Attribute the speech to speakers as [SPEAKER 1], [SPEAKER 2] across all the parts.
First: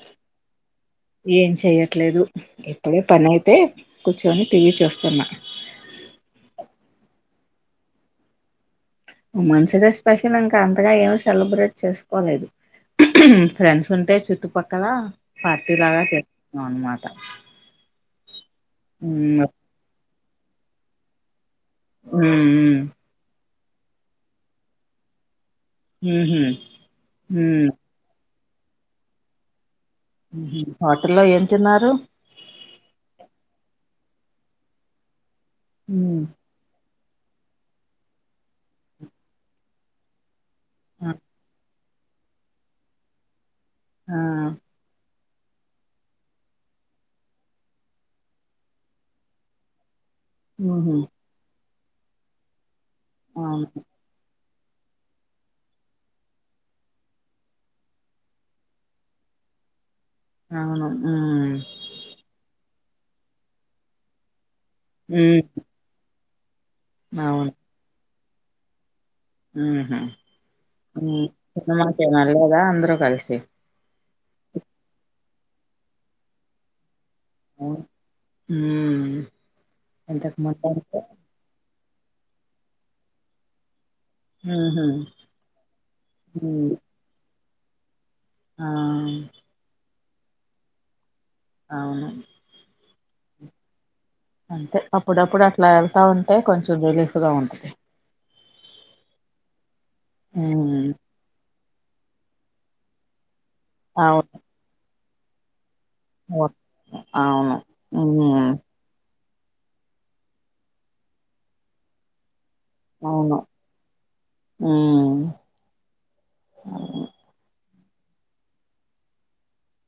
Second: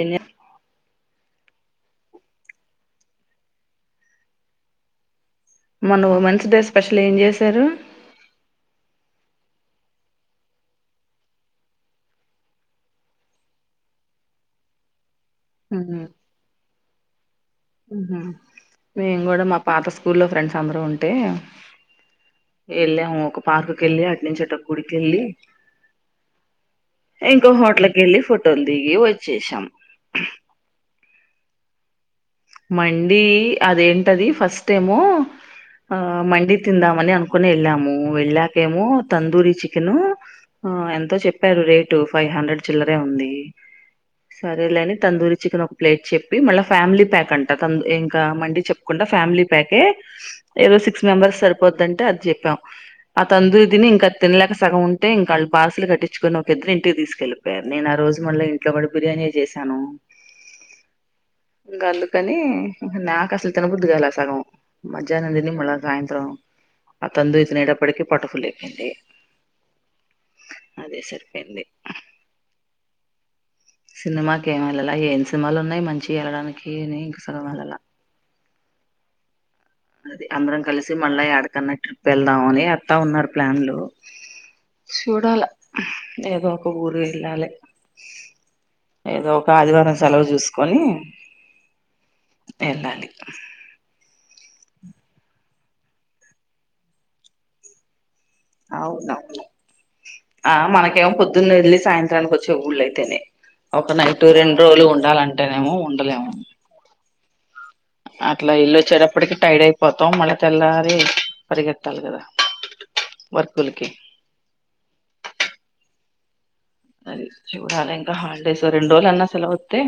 [SPEAKER 1] ఏని
[SPEAKER 2] ఏం చెయట్లేదు ఇప్పుడే పని అయితే కూర్చొని టీవీ చూస్తున్నా
[SPEAKER 1] మొన్న ఉమెన్స్ డే స్పెషల్ ఏం జేశారు
[SPEAKER 2] ఉమెన్స్ డే స్పెషల్ ఇంకా అంతగా ఏమో సెలబ్రేట్ చేసుకోలేదు ఫ్రెండ్స్ ఉంటే చుట్టుపక్కల పార్టీ లాగా జరుపుకున్నం అన్నమాట
[SPEAKER 1] ఊహు మేము గుడా మా పాత స్కూల్లో ఫ్రెండ్స్ అందరూ ఉంటే ఎళ్ళాము ఒక పార్కుకెళ్ళి అటు నుంచి అటు గుడికెళ్ళి ఇంకో హోటల్కెళ్ళి ఫోటోలు దిగి వచ్చేసాం
[SPEAKER 2] ఉహు హోటల్లో ఏం తిన్నారు
[SPEAKER 1] మండీ అదేంటది ఫస్టేమొ ఆ
[SPEAKER 2] ఉమ్
[SPEAKER 1] మండి తిందాం మని అనుకునే వెళ్ళాము వెళ్ళాకేమో తందూరి చికెన్ ఉ
[SPEAKER 2] ఆ
[SPEAKER 1] ఎంతో చెప్పారు రేట్ టూ ఫైవ్ హండ్రెడ్ చిల్లరే ఉంది
[SPEAKER 2] ఆ
[SPEAKER 1] సరే లేని తందూరి చికెన్ ఒక ప్లేట్ చెప్పి మళ్ళా ఫ్యామిలీ ప్యాక్ అంట ఇంకా మండీ చెప్పకుండా ఫ్యామిలీ ప్యాకే ఏదో
[SPEAKER 2] ఉహు
[SPEAKER 1] సిక్స్ మెంబర్స్ సరిపోద్దంటే అది జెప్పాం ఆ
[SPEAKER 2] అవును
[SPEAKER 1] తందూరి దిని ఇంక తినలేక సగం ఉంటే ఇంకాళ్ళు పార్సుల్ కట్టిచ్చుకొని ఒక ఇద్దరు ఇంటికి దీసుకెళ్లిపోయారు నేను ఆరోజు మళ్ళీ ఇంట్లో మడి బిర్యానీ జేసాను
[SPEAKER 2] అవును ఉ
[SPEAKER 1] ఉహు నాకసలు తిన బుద్దుగాల సగము మధ్యానం
[SPEAKER 2] ఉమ్
[SPEAKER 1] దిని మళ్ళ సాయంత్రం ఆ తందురి తినేటప్పటికీ పొట్ట ఫుల్ అయిపెంది
[SPEAKER 2] ఊ హు
[SPEAKER 1] సరిపోయింది
[SPEAKER 2] సినిమాకేమి వెళ్ళలేదా అంద్రూ కలిసి
[SPEAKER 1] సినిమాకి ఏమి వెళ్ళాల ఏం సినిమాలు ఉన్నాయ్ మంచివి వెళ్ళడానికి అని సెళ్వళ్ళలా
[SPEAKER 2] ఉమ్
[SPEAKER 1] అది
[SPEAKER 2] ఇంతకు
[SPEAKER 1] అందరం
[SPEAKER 2] ముందు
[SPEAKER 1] కలిసి
[SPEAKER 2] అంటే
[SPEAKER 1] మళ్ళా ఆడకన్న ట్రిప్ వెళ్దామని అత్తా ఉన్నారు ప్లాన్లు
[SPEAKER 2] ఉహు
[SPEAKER 1] చూడాల ఏదో ఒక
[SPEAKER 2] హ్మ్.
[SPEAKER 1] ఊరు ఎళ్ళాలే
[SPEAKER 2] ఆ
[SPEAKER 1] ఏదో ఒక ఆదివారం సెలవు జూసుకొని
[SPEAKER 2] అవును అంటే అప్పుడప్పుడు అట్లా ఎళ్తా ఉంటే కొంచెం రిలీఫ్ గా ఉంటది
[SPEAKER 1] అవును ఆ
[SPEAKER 2] ఉమ్
[SPEAKER 1] మనకేమో పొద్దున్నే వెళ్లిసి సాయంత్రానికి వచ్చే ఊళ్ళయితేనే ఒక నైట్ రెండు రోజులు ఉండాలంటేనేమో ఉం
[SPEAKER 2] ఓ అవును ఉమ్
[SPEAKER 1] అట్లా ఎల్లి వచ్చేడప్పటికి టైడ్ అయిపోతాం మళ్ళీ తెల్లారి పరిగెత్తాలి గదా
[SPEAKER 2] అవును ఊ
[SPEAKER 1] అది చూడాలి ఇంకా హాలిడేస్ రెండు రోజులన్నా సెలవత్తే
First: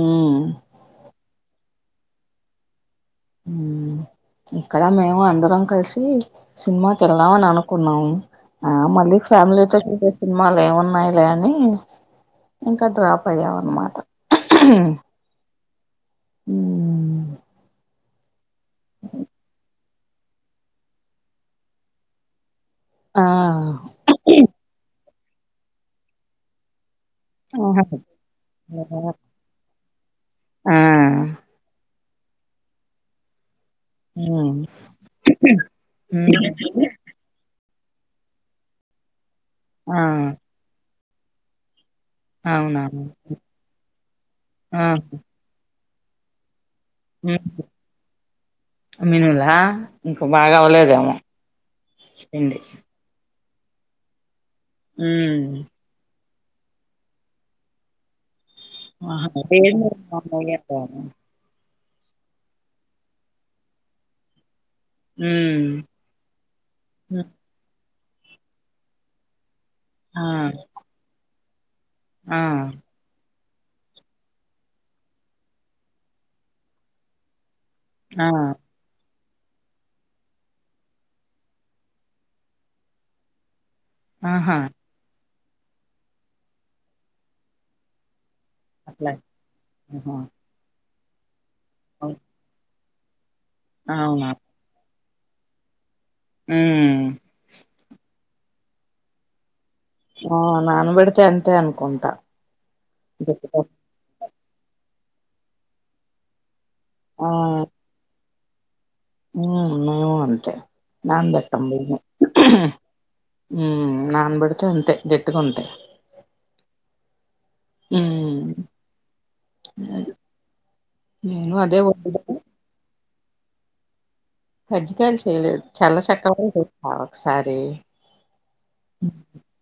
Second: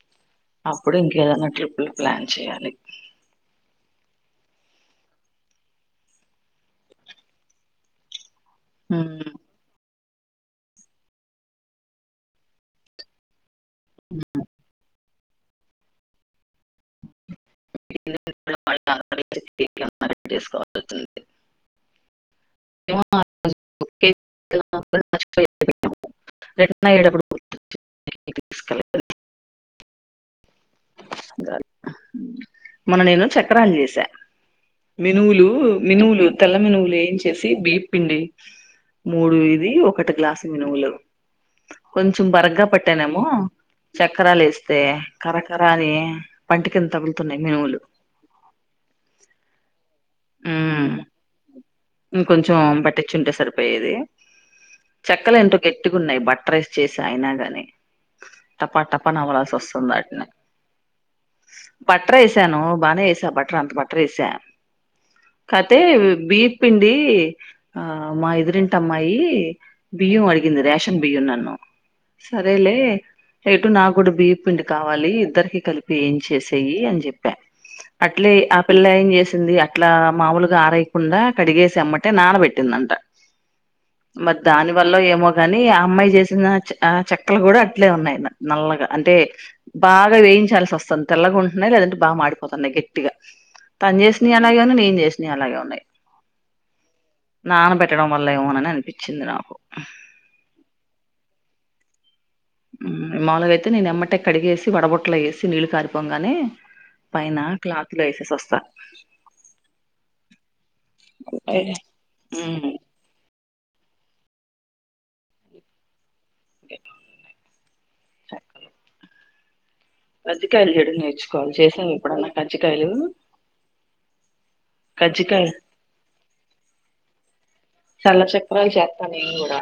[SPEAKER 2] ఉమ్
[SPEAKER 1] అప్పుడు ఇంకేదన్నా ట్రిప్లు ప్లాన్ చేయాలి.
[SPEAKER 2] హ్మ్ ఇక్కడ మేము అందరం కలిసి సినిమాకి వెళ్దామని అనుకున్నాము. ఆ మళ్ళీ ఫ్యామిలీతో ట్రిపెప్ సినిమాలు ఏమున్నాయిలే అని ఇంకా డ్రాప్ అయ్యామ్. అన్మాట. హ్మ్
[SPEAKER 1] [inaudible] చేస్కపోతుంది. [inaudible]
[SPEAKER 2] ఆ
[SPEAKER 1] నా వెళ్ళేటప్పుడు [inaudible]
[SPEAKER 2] ఆ ఆ
[SPEAKER 1] మొన్న నేను చె క్రాలు చేసా
[SPEAKER 2] ఉమ్
[SPEAKER 1] మినువులు మినువులు తెల్ల మినువులు ఏం చేసి వేప్ పిండి మూడు ఇది ఒకటి
[SPEAKER 2] ఆ
[SPEAKER 1] గ్లాసు మినుములు కొంచెం బరగ్గా
[SPEAKER 2] అవునా
[SPEAKER 1] పట్టానేమో చక్రాలు
[SPEAKER 2] ఆ
[SPEAKER 1] వేస్తే కరకరా అని పంటి కింద తగులుతున్నాయి
[SPEAKER 2] హ్మ్
[SPEAKER 1] మినువులు
[SPEAKER 2] మినులా ఇంక బాగా
[SPEAKER 1] ఉమ్,
[SPEAKER 2] అవ్వలేదేమో. పిండి
[SPEAKER 1] ఇంకొంచెం పట్టిచ్చుంటే సరిపోయేది చెక్కలు
[SPEAKER 2] ఉమ్
[SPEAKER 1] ఎంటో గట్టిగా ఉన్నాయి బట్ట టరేస్ చేసా అయినాగాని. టపా టపా
[SPEAKER 2] ఆహా
[SPEAKER 1] నవళాల్సిస్తోందాట్నీ. బట్రేసాను బాగానే వేసా బటర్ అంత బట్రేసా
[SPEAKER 2] ఉమ్
[SPEAKER 1] కాతే బీ ఆ మా ఎదురింటి అమ్మాయి
[SPEAKER 2] ఆ
[SPEAKER 1] బియ్యం అడిగింది రేషన్ బియ్యం నన్ను.
[SPEAKER 2] ఆ
[SPEAKER 1] సరేలే ఎటు నా కూడా బియ్యప్ పిండి కావాలి ఇద్దరికి కలిపి ఏం చేసేయి అని చెప్పా. అట్లే ఆ పిల్ల ఏం చేసింది అట్లా మాముూలుగా ఆరయ్యకుండా. కడిగేసి ఎమ్మటే నానబెట్టిందంట మరి
[SPEAKER 2] ఆహా
[SPEAKER 1] దాని వల్ల ఏమో కాని ఆ అమ్మాయి చేసిన ఆ చె చెక్కలు కూడా అట్లే ఉన్నాయి. నల్లగా
[SPEAKER 2] అట్లా
[SPEAKER 1] అంటే
[SPEAKER 2] ఆహా
[SPEAKER 1] బాగా వేయించాల్సి వస్తుంది తెల్లగా ఉంటున్నాయి లేదంటే
[SPEAKER 2] అవు
[SPEAKER 1] బాగా మాడిపోతున్నాయి గట్టిగా. తన్
[SPEAKER 2] అవునా
[SPEAKER 1] చేసినయ్ అలాగే ఉన్నాయి నేన్ చేసినయ్ అలాగే ఉన్నాయి.
[SPEAKER 2] హ్మ్
[SPEAKER 1] మళ్ల ఏమోనని అనిపించ్చింది నాకు.
[SPEAKER 2] ఆ నానబెడితే అంతే అనుకుంటా.
[SPEAKER 1] మాములుగయితే నేను ఎమ్మటే కడిగేసి వడబుట్టలో వేసి నీళ్లు కారిపోంగానే పైన క్లాత్లో వేసేసి వస్తా.
[SPEAKER 2] ఉ మేము అంతే నాన్ బెట్టం బియ్యం.
[SPEAKER 1] ఉమ్.
[SPEAKER 2] ఉ నానబడితే అంతే గట్టిగుంటయ్. ఉమ్
[SPEAKER 1] కజ్జికాయలు చెడు నేర్చుకోవాలి
[SPEAKER 2] నేను అదే
[SPEAKER 1] చేసావా ఎప్పుడన్నా కజ్జికాయలు.
[SPEAKER 2] కజ్జికాయలు చేయలేదు చల్ల చక్క చేసా ఒకసారి.
[SPEAKER 1] చల్ల చక్రాలు చేత్తా నేన్ కూడా.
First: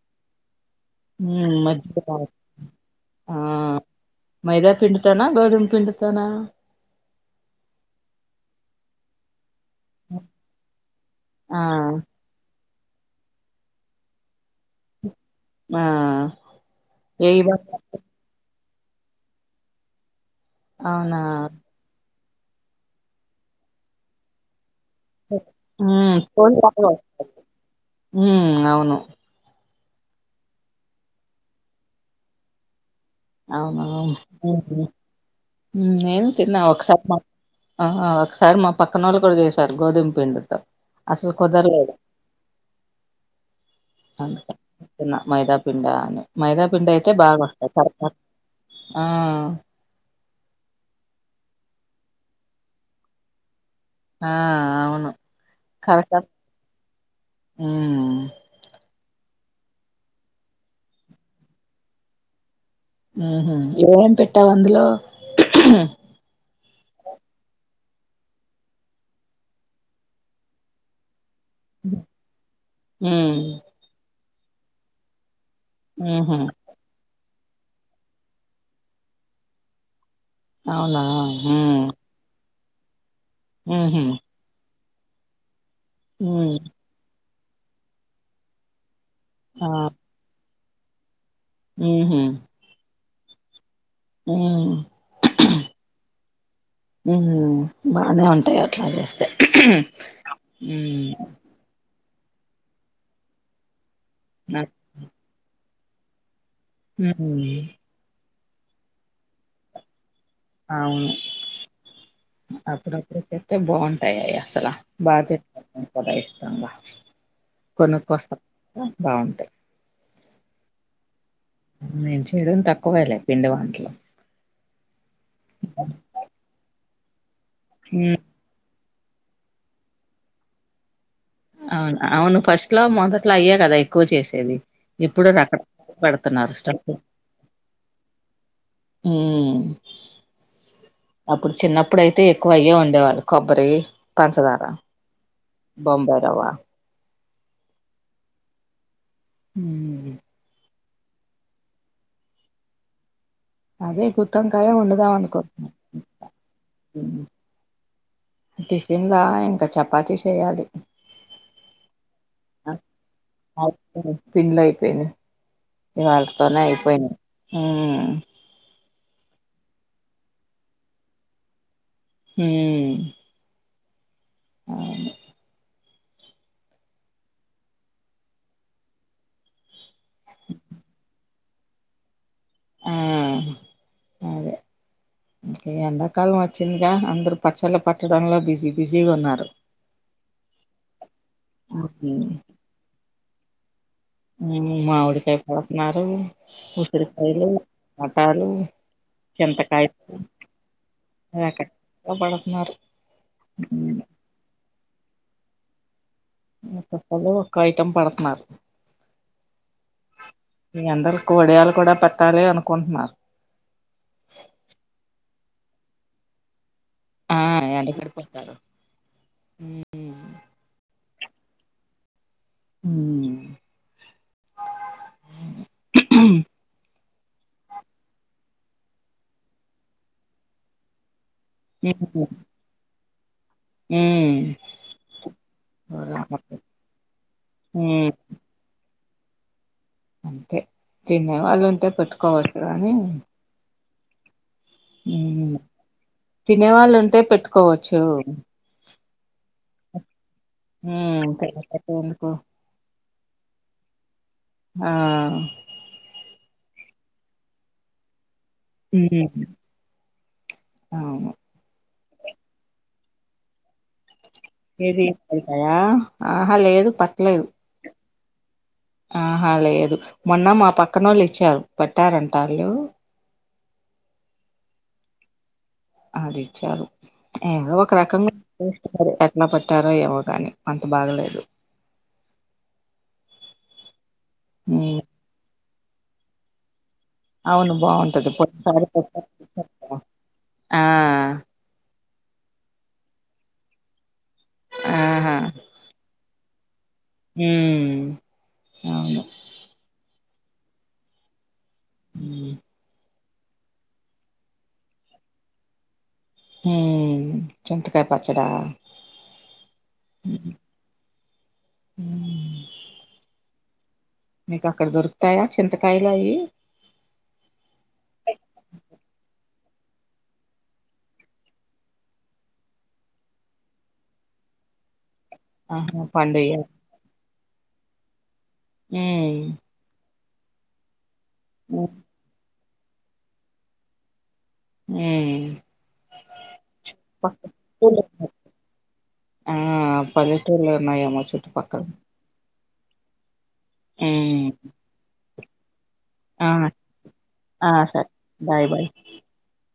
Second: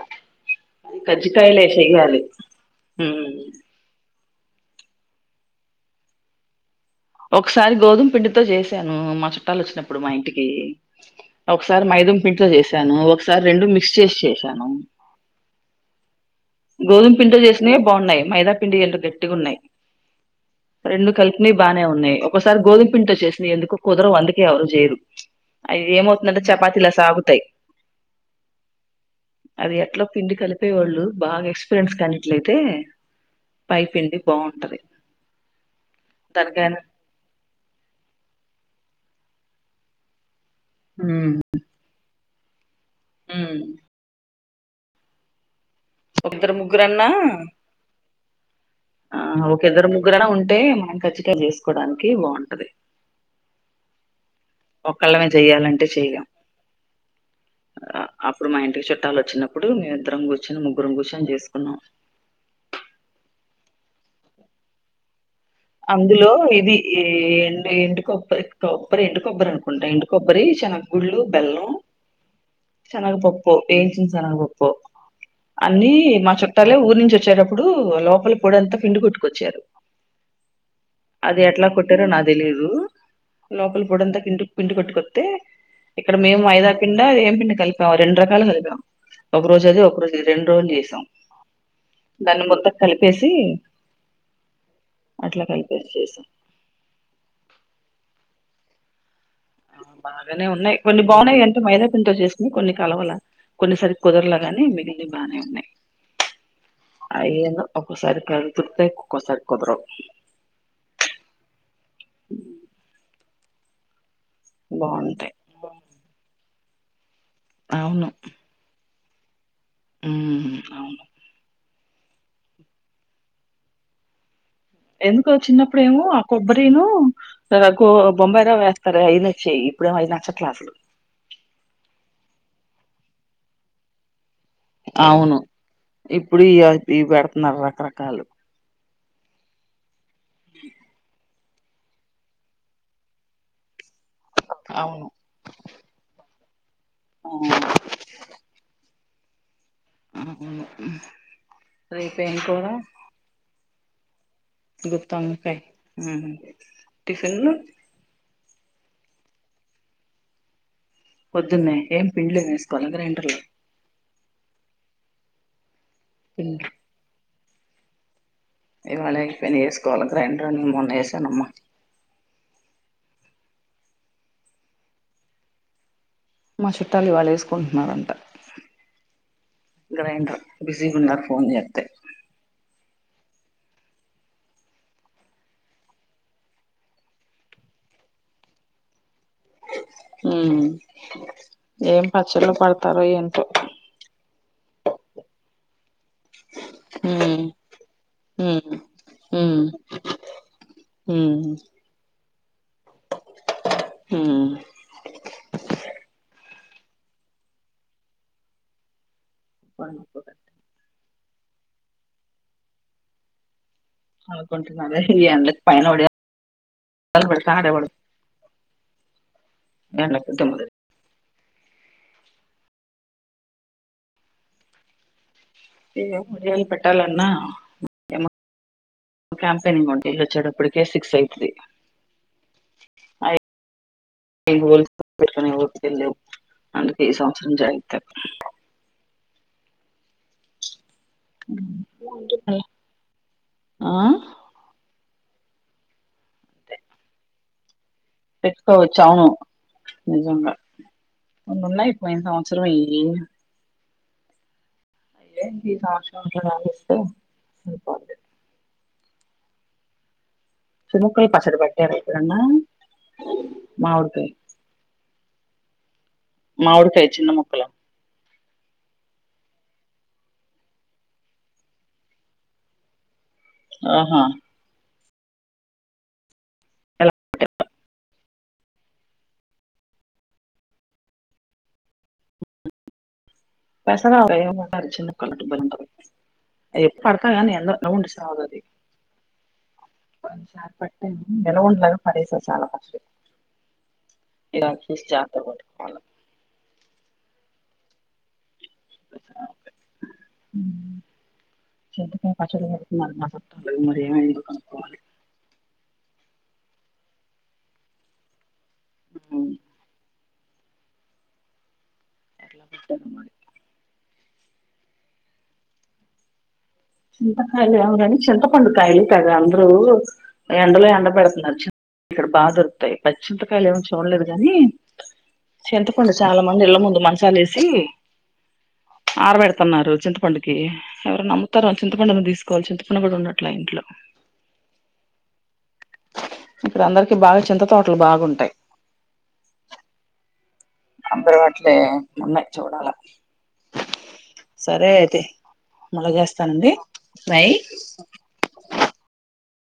[SPEAKER 2] హ్మ్
[SPEAKER 1] కజ్జికాయలే
[SPEAKER 2] మజ్జిగ
[SPEAKER 1] చెయ్యాలి హ్మ్
[SPEAKER 2] ఆ మైదా పిండితోనా గోధం పిండితోనా
[SPEAKER 1] ఒకసారి గోధుమ్ పిండితో చేశాను మా చు చుట్టాలు వచ్చినప్పుడు మా ఇంటికి
[SPEAKER 2] ఆ
[SPEAKER 1] ఒకసారి మైదం పిండితో చేసా. సాను ఒకసారి రెండు మిక్స్ చేసి చేసాను.
[SPEAKER 2] ఆ
[SPEAKER 1] గోధుమ పిండితో
[SPEAKER 2] ఏయి బ
[SPEAKER 1] చేసినవి బాగున్నాయి మైదా పిండి ఎంటో గట్టిగున్నాయ్. రెండు
[SPEAKER 2] అవునా
[SPEAKER 1] కలిపినవి బానే ఉన్నాయి ఒకసారి గోధుం పిండితో చేసినయ్ ఎందుకో కుదరవు అందుకే ఎవరు చేయరు. అది
[SPEAKER 2] హ్మ్
[SPEAKER 1] ఏమవుతుందంటే
[SPEAKER 2] కోడి బాగా
[SPEAKER 1] చపాతీలా సాగుతయి.
[SPEAKER 2] హ్మ్ అవును
[SPEAKER 1] అది ఎట్లా పిండి కలిపేవాళ్ళు బాగా ఎక్స్పీరియన్స్ కానీట్లయితే. పై పిండి బాగుంటది
[SPEAKER 2] అవునువును నేను తిన్నా
[SPEAKER 1] దానికైనా
[SPEAKER 2] ఒకసారి మా ఆ ఒకసారి మా పక్కనోళ్ళక్ ఇప్పుడు చేసారు గోధుమ పిండితో అసలు కుదరలేదు
[SPEAKER 1] ఉ
[SPEAKER 2] [inaudible] మైదాపిం అని
[SPEAKER 1] ఒక ఇద్దరు
[SPEAKER 2] మైదా పపింండ
[SPEAKER 1] ముగ్గురన్నా
[SPEAKER 2] అయితే బాగా వస్తాయి
[SPEAKER 1] ఆ ఒక ఇద్దరు ముగ్గురనా ఉంటే మానకచ్చ కోడానికి బాగుంటది
[SPEAKER 2] ఆ అవును
[SPEAKER 1] ఒకళ్ళ మేము చెయ్యాలంటే చెయలేం
[SPEAKER 2] కరకర హ్మ్
[SPEAKER 1] అప్పుడు మా ఇంటికి చుట్ట పట్టాలు వచ్చినప్పుడు మేముమిద్దరం కూర్చొని ముగ్గురం కూర్చొని చేసుకున్నాం
[SPEAKER 2] ఇవం పెట్టావు అందులో
[SPEAKER 1] అందులో ఇది ఈ ఎం ఎండు కొబ్బ బేల చెనగా
[SPEAKER 2] ఉమ్
[SPEAKER 1] పప్ప ఏయించ సనగా పప్ప అన్నిీ మా
[SPEAKER 2] ఉహు
[SPEAKER 1] చుట్టాలే ఊరు నుంచి వచ్చేటప్పుడు లోపల పూడంతా పిండి కొట్టుకొచ్చారు
[SPEAKER 2] అవునా
[SPEAKER 1] అది ఎట్లా
[SPEAKER 2] ఉమ్
[SPEAKER 1] కొటిరో నాకు తలేదు లోపల
[SPEAKER 2] ఉహు
[SPEAKER 1] పొడంతా కి పిం కొట్టుకొస్తతే ఇక్కడ పిం
[SPEAKER 2] ఉమ్
[SPEAKER 1] ఏం పం కలిపాం రెండు రకాలు కలిపాం ఒక రోజు
[SPEAKER 2] ఆ
[SPEAKER 1] అది ఒక రోజు అది రెండు రోజులు చేసాం దాన్ని మొత్తం కలిపేసి
[SPEAKER 2] ఉ
[SPEAKER 1] అట్లా కలిపేసి చేసాం
[SPEAKER 2] ఊహు బానే ఉంటాయి అట్లా చేస్తే
[SPEAKER 1] బాగానే ఉన్నాయి
[SPEAKER 2] ఉమ్
[SPEAKER 1] కొన్ని బాగున్నాయి అంటే మైదా పతో చేసుకు కొన్ని కలవల కొన్నిసరి కుదరలా
[SPEAKER 2] ఆ
[SPEAKER 1] గాని మిగిలి బాగానే ఉన్నాయి
[SPEAKER 2] ఉమ్
[SPEAKER 1] అయ్యన్న ఒక్కసారి కదుతుడుతే ఒక్కసారి కుదరావు
[SPEAKER 2] అవును అప్పుడప్పుడుకస్తతే బాగుంటు అంటా అసలు
[SPEAKER 1] బాగుంటాయి
[SPEAKER 2] బాధట్ం కూడా ఇష్టంగా కొన్ని కోస బాగుంటాయి
[SPEAKER 1] ఉ అవును
[SPEAKER 2] మేం చెయడం తక్కువేలే పిండి వంటలో
[SPEAKER 1] ఎందుకు చిన్నప్పుడుేమో ఆ కొబ్బరిను
[SPEAKER 2] ఉమ్
[SPEAKER 1] బొంబయిలో వేస్తారు అఐన వచ్చేయి ఇప్పుడుే అఐదుచ్చ క్లాసులు
[SPEAKER 2] అలా అయ్య కదాక్కువ చేస్తా ేది ఇప్పుడు
[SPEAKER 1] అవును
[SPEAKER 2] రకర
[SPEAKER 1] ఇప్పుడు
[SPEAKER 2] పెడుతున్నారు
[SPEAKER 1] ఇ
[SPEAKER 2] స్ట
[SPEAKER 1] ఇవి పెడుతున్నారు రకరకాలు
[SPEAKER 2] ఉ అప్పుడు చిన్నప్పుడుయితే ఎక్కువ అయ్యే ఉండేవాళ్ళు కొబ్బరి పంచదార
[SPEAKER 1] అవును
[SPEAKER 2] బంబై రవా
[SPEAKER 1] ఆ
[SPEAKER 2] హ్మ్.
[SPEAKER 1] ఆ అవును రూపం కూడా
[SPEAKER 2] అదే గుత్
[SPEAKER 1] గుప్తావకాయ టిఫిన్
[SPEAKER 2] టిఫిన్ లా ఇంకా చపాతి చేయాలి
[SPEAKER 1] పొద్దున్నే ఏం పిండ్లేం వేసుకోవాలా గ్రైండర్లో
[SPEAKER 2] పిల్లయిపోయిను ఇవాళ్ళతోనే
[SPEAKER 1] పిండ్లు
[SPEAKER 2] అయిపోయినాయి ఉ
[SPEAKER 1] ఇవాళ అయిపోయినా వేసుకోవాలి గ్రైండర్ని మొన్న వేసానమ్మా
[SPEAKER 2] హ అను
[SPEAKER 1] మా చుట్టాలు ఇవాళు వేసుకుంటున్నారంట గ్రైండర్ బిజీగా ఉన్నారు పూన్్యత్
[SPEAKER 2] ఉ అదే కే ఎండాకాలం వచ్చిందిగా అందరుూ పచ్చళ్ళు పట్టడంంలో బిజీ బిజీగా ఉన్నారు
[SPEAKER 1] హ ఏం
[SPEAKER 2] ఉమ్
[SPEAKER 1] పచ్చళ్ళు పడతారో ఏంటో
[SPEAKER 2] మామిడికాయ పడుతున్నారు
[SPEAKER 1] ఉమ్
[SPEAKER 2] ఉసిరికాయలు ఆటాలు
[SPEAKER 1] ఉమ్ ఉమ్
[SPEAKER 2] చెంతకాయ పంచాడు రకరాలు
[SPEAKER 1] మ్మ్
[SPEAKER 2] ఒక్కొక్కలు ఒక్కొ ఐటం పెడుతున్నారు మీ అందరు వడియాలు కూడా పెట్టాలి అనుకుంటున్నారు
[SPEAKER 1] అనుకుంటున్నారా ఈ ఎండకి పైన
[SPEAKER 2] ఆ
[SPEAKER 1] వడియాలు
[SPEAKER 2] ఎండకడిపోతారు
[SPEAKER 1] ఎండాకి [unintelligible]
[SPEAKER 2] మ్మ్
[SPEAKER 1] ఏమి ఏమన్నా పెట్టాలన్న క్యాంపెనింగ్ ఉంటే ఎళ్ళి వచ్చాడు అప్పటికే సిక్స్ అయితాది
[SPEAKER 2] మిము [unintelligible]
[SPEAKER 1] అ
[SPEAKER 2] ఆ
[SPEAKER 1] ఇళ్ళాకి వాళ్ళాకి వద్దికాలు లేవు అందుకే ఈ సంవత్సరం జాగితారు [unintelligible]
[SPEAKER 2] అంతే తినేవాళ్ళుంటే పెట్టుకోవాలి కాని
[SPEAKER 1] ఆ
[SPEAKER 2] తినేవాళ్ళు ఉంటే పెట్టుకోవ
[SPEAKER 1] నిజంగా
[SPEAKER 2] ఉమ్, తినకపోతే
[SPEAKER 1] ఇన్నన్నాయి పోయిన
[SPEAKER 2] ఎందుకు
[SPEAKER 1] సంవత్సరమే ఇయ్యి
[SPEAKER 2] ఆ
[SPEAKER 1] ఏంది ఈ సంవత్సరం ఇలా సాగిస్తే
[SPEAKER 2] హ
[SPEAKER 1] చెముక్కయ పచ్చడి బట్టర ఎప్పుడన్న
[SPEAKER 2] ఆహ లేదు
[SPEAKER 1] మామిడికాయ చిన్న
[SPEAKER 2] పట్టలేదు
[SPEAKER 1] ముక్కలు
[SPEAKER 2] ఆహా లేదు మొన్న మా పక్కన వాళ్ళు ఇచ్చారు పెట్టారంట వాళ్ళు
[SPEAKER 1] ఆహా
[SPEAKER 2] అది ఇచ్చారు
[SPEAKER 1] ఎలా
[SPEAKER 2] ఏదో ఒక రకంగా ఎట్లా పట్టారో ఇవోగాని అంత బాగలేదు
[SPEAKER 1] పెసన్న
[SPEAKER 2] మ్మ్
[SPEAKER 1] బ్బ [unintelligible] ఎప్పుడు పడతాయ ఎందో
[SPEAKER 2] అవును
[SPEAKER 1] ఉంటడ
[SPEAKER 2] బాగుంటది
[SPEAKER 1] [unintelligible] అది
[SPEAKER 2] పోయినసారి ఆ
[SPEAKER 1] ఏమో అబ్బ పరస చాలా కష్ట ఇలా చూసి జాగ్రాత్త
[SPEAKER 2] ఆహా
[SPEAKER 1] గా పట్టుకోవాల్ల
[SPEAKER 2] మ్మ్ అవును
[SPEAKER 1] చింతకాయ పచ్చడి పెడుతున్నారు మా చుట్టూ
[SPEAKER 2] హ్మ్ చింతకాయ పాచ్చడా
[SPEAKER 1] అవును
[SPEAKER 2] అవున
[SPEAKER 1] అట్లా మోత్తం నూరలే
[SPEAKER 2] మీకు అక్కడ దొరుకుతాయా చింతకాయలు అవి
[SPEAKER 1] చింతకాయలు కాదు కాని చింతపండు కాయలు తెగ అందరూ ఎండలో ఎండ పెడుతున్నారు చి ఇక్కడ బాగా దొరుకుతాయి పచ్చి చింతకాయలు ఏమ్ చూడలేదు కాని
[SPEAKER 2] ఆహా
[SPEAKER 1] చింతపండు చాలా
[SPEAKER 2] పండుయా
[SPEAKER 1] మంది ఇళ్ళ ముందు మంచాలేసి
[SPEAKER 2] మ్మ్
[SPEAKER 1] ఆరబెడుతున్నారు చింత ఎవరు నమ్ముతారా అని చింతపండు తీసుకోవాలి చింతపండు కూడా ఉన్నట్లా ఇంట్లో
[SPEAKER 2] మ్మ్
[SPEAKER 1] ఇప్పుడు అందరికి బాగా చింత తోటలు బాగుంటాయి
[SPEAKER 2] ఆ పల్లెటూరులో ఉన్నాయేమో
[SPEAKER 1] అబరివాట్లే
[SPEAKER 2] చుట్టుపక్కల
[SPEAKER 1] [unintelligible] ఉన్నాయి చూడాల
[SPEAKER 2] ఉమ్.
[SPEAKER 1] సరే అయితే మళ్ళా
[SPEAKER 2] ఆ
[SPEAKER 1] చేస్తానండి బాయ్
[SPEAKER 2] ఆ సరే బాయ్ బాయ్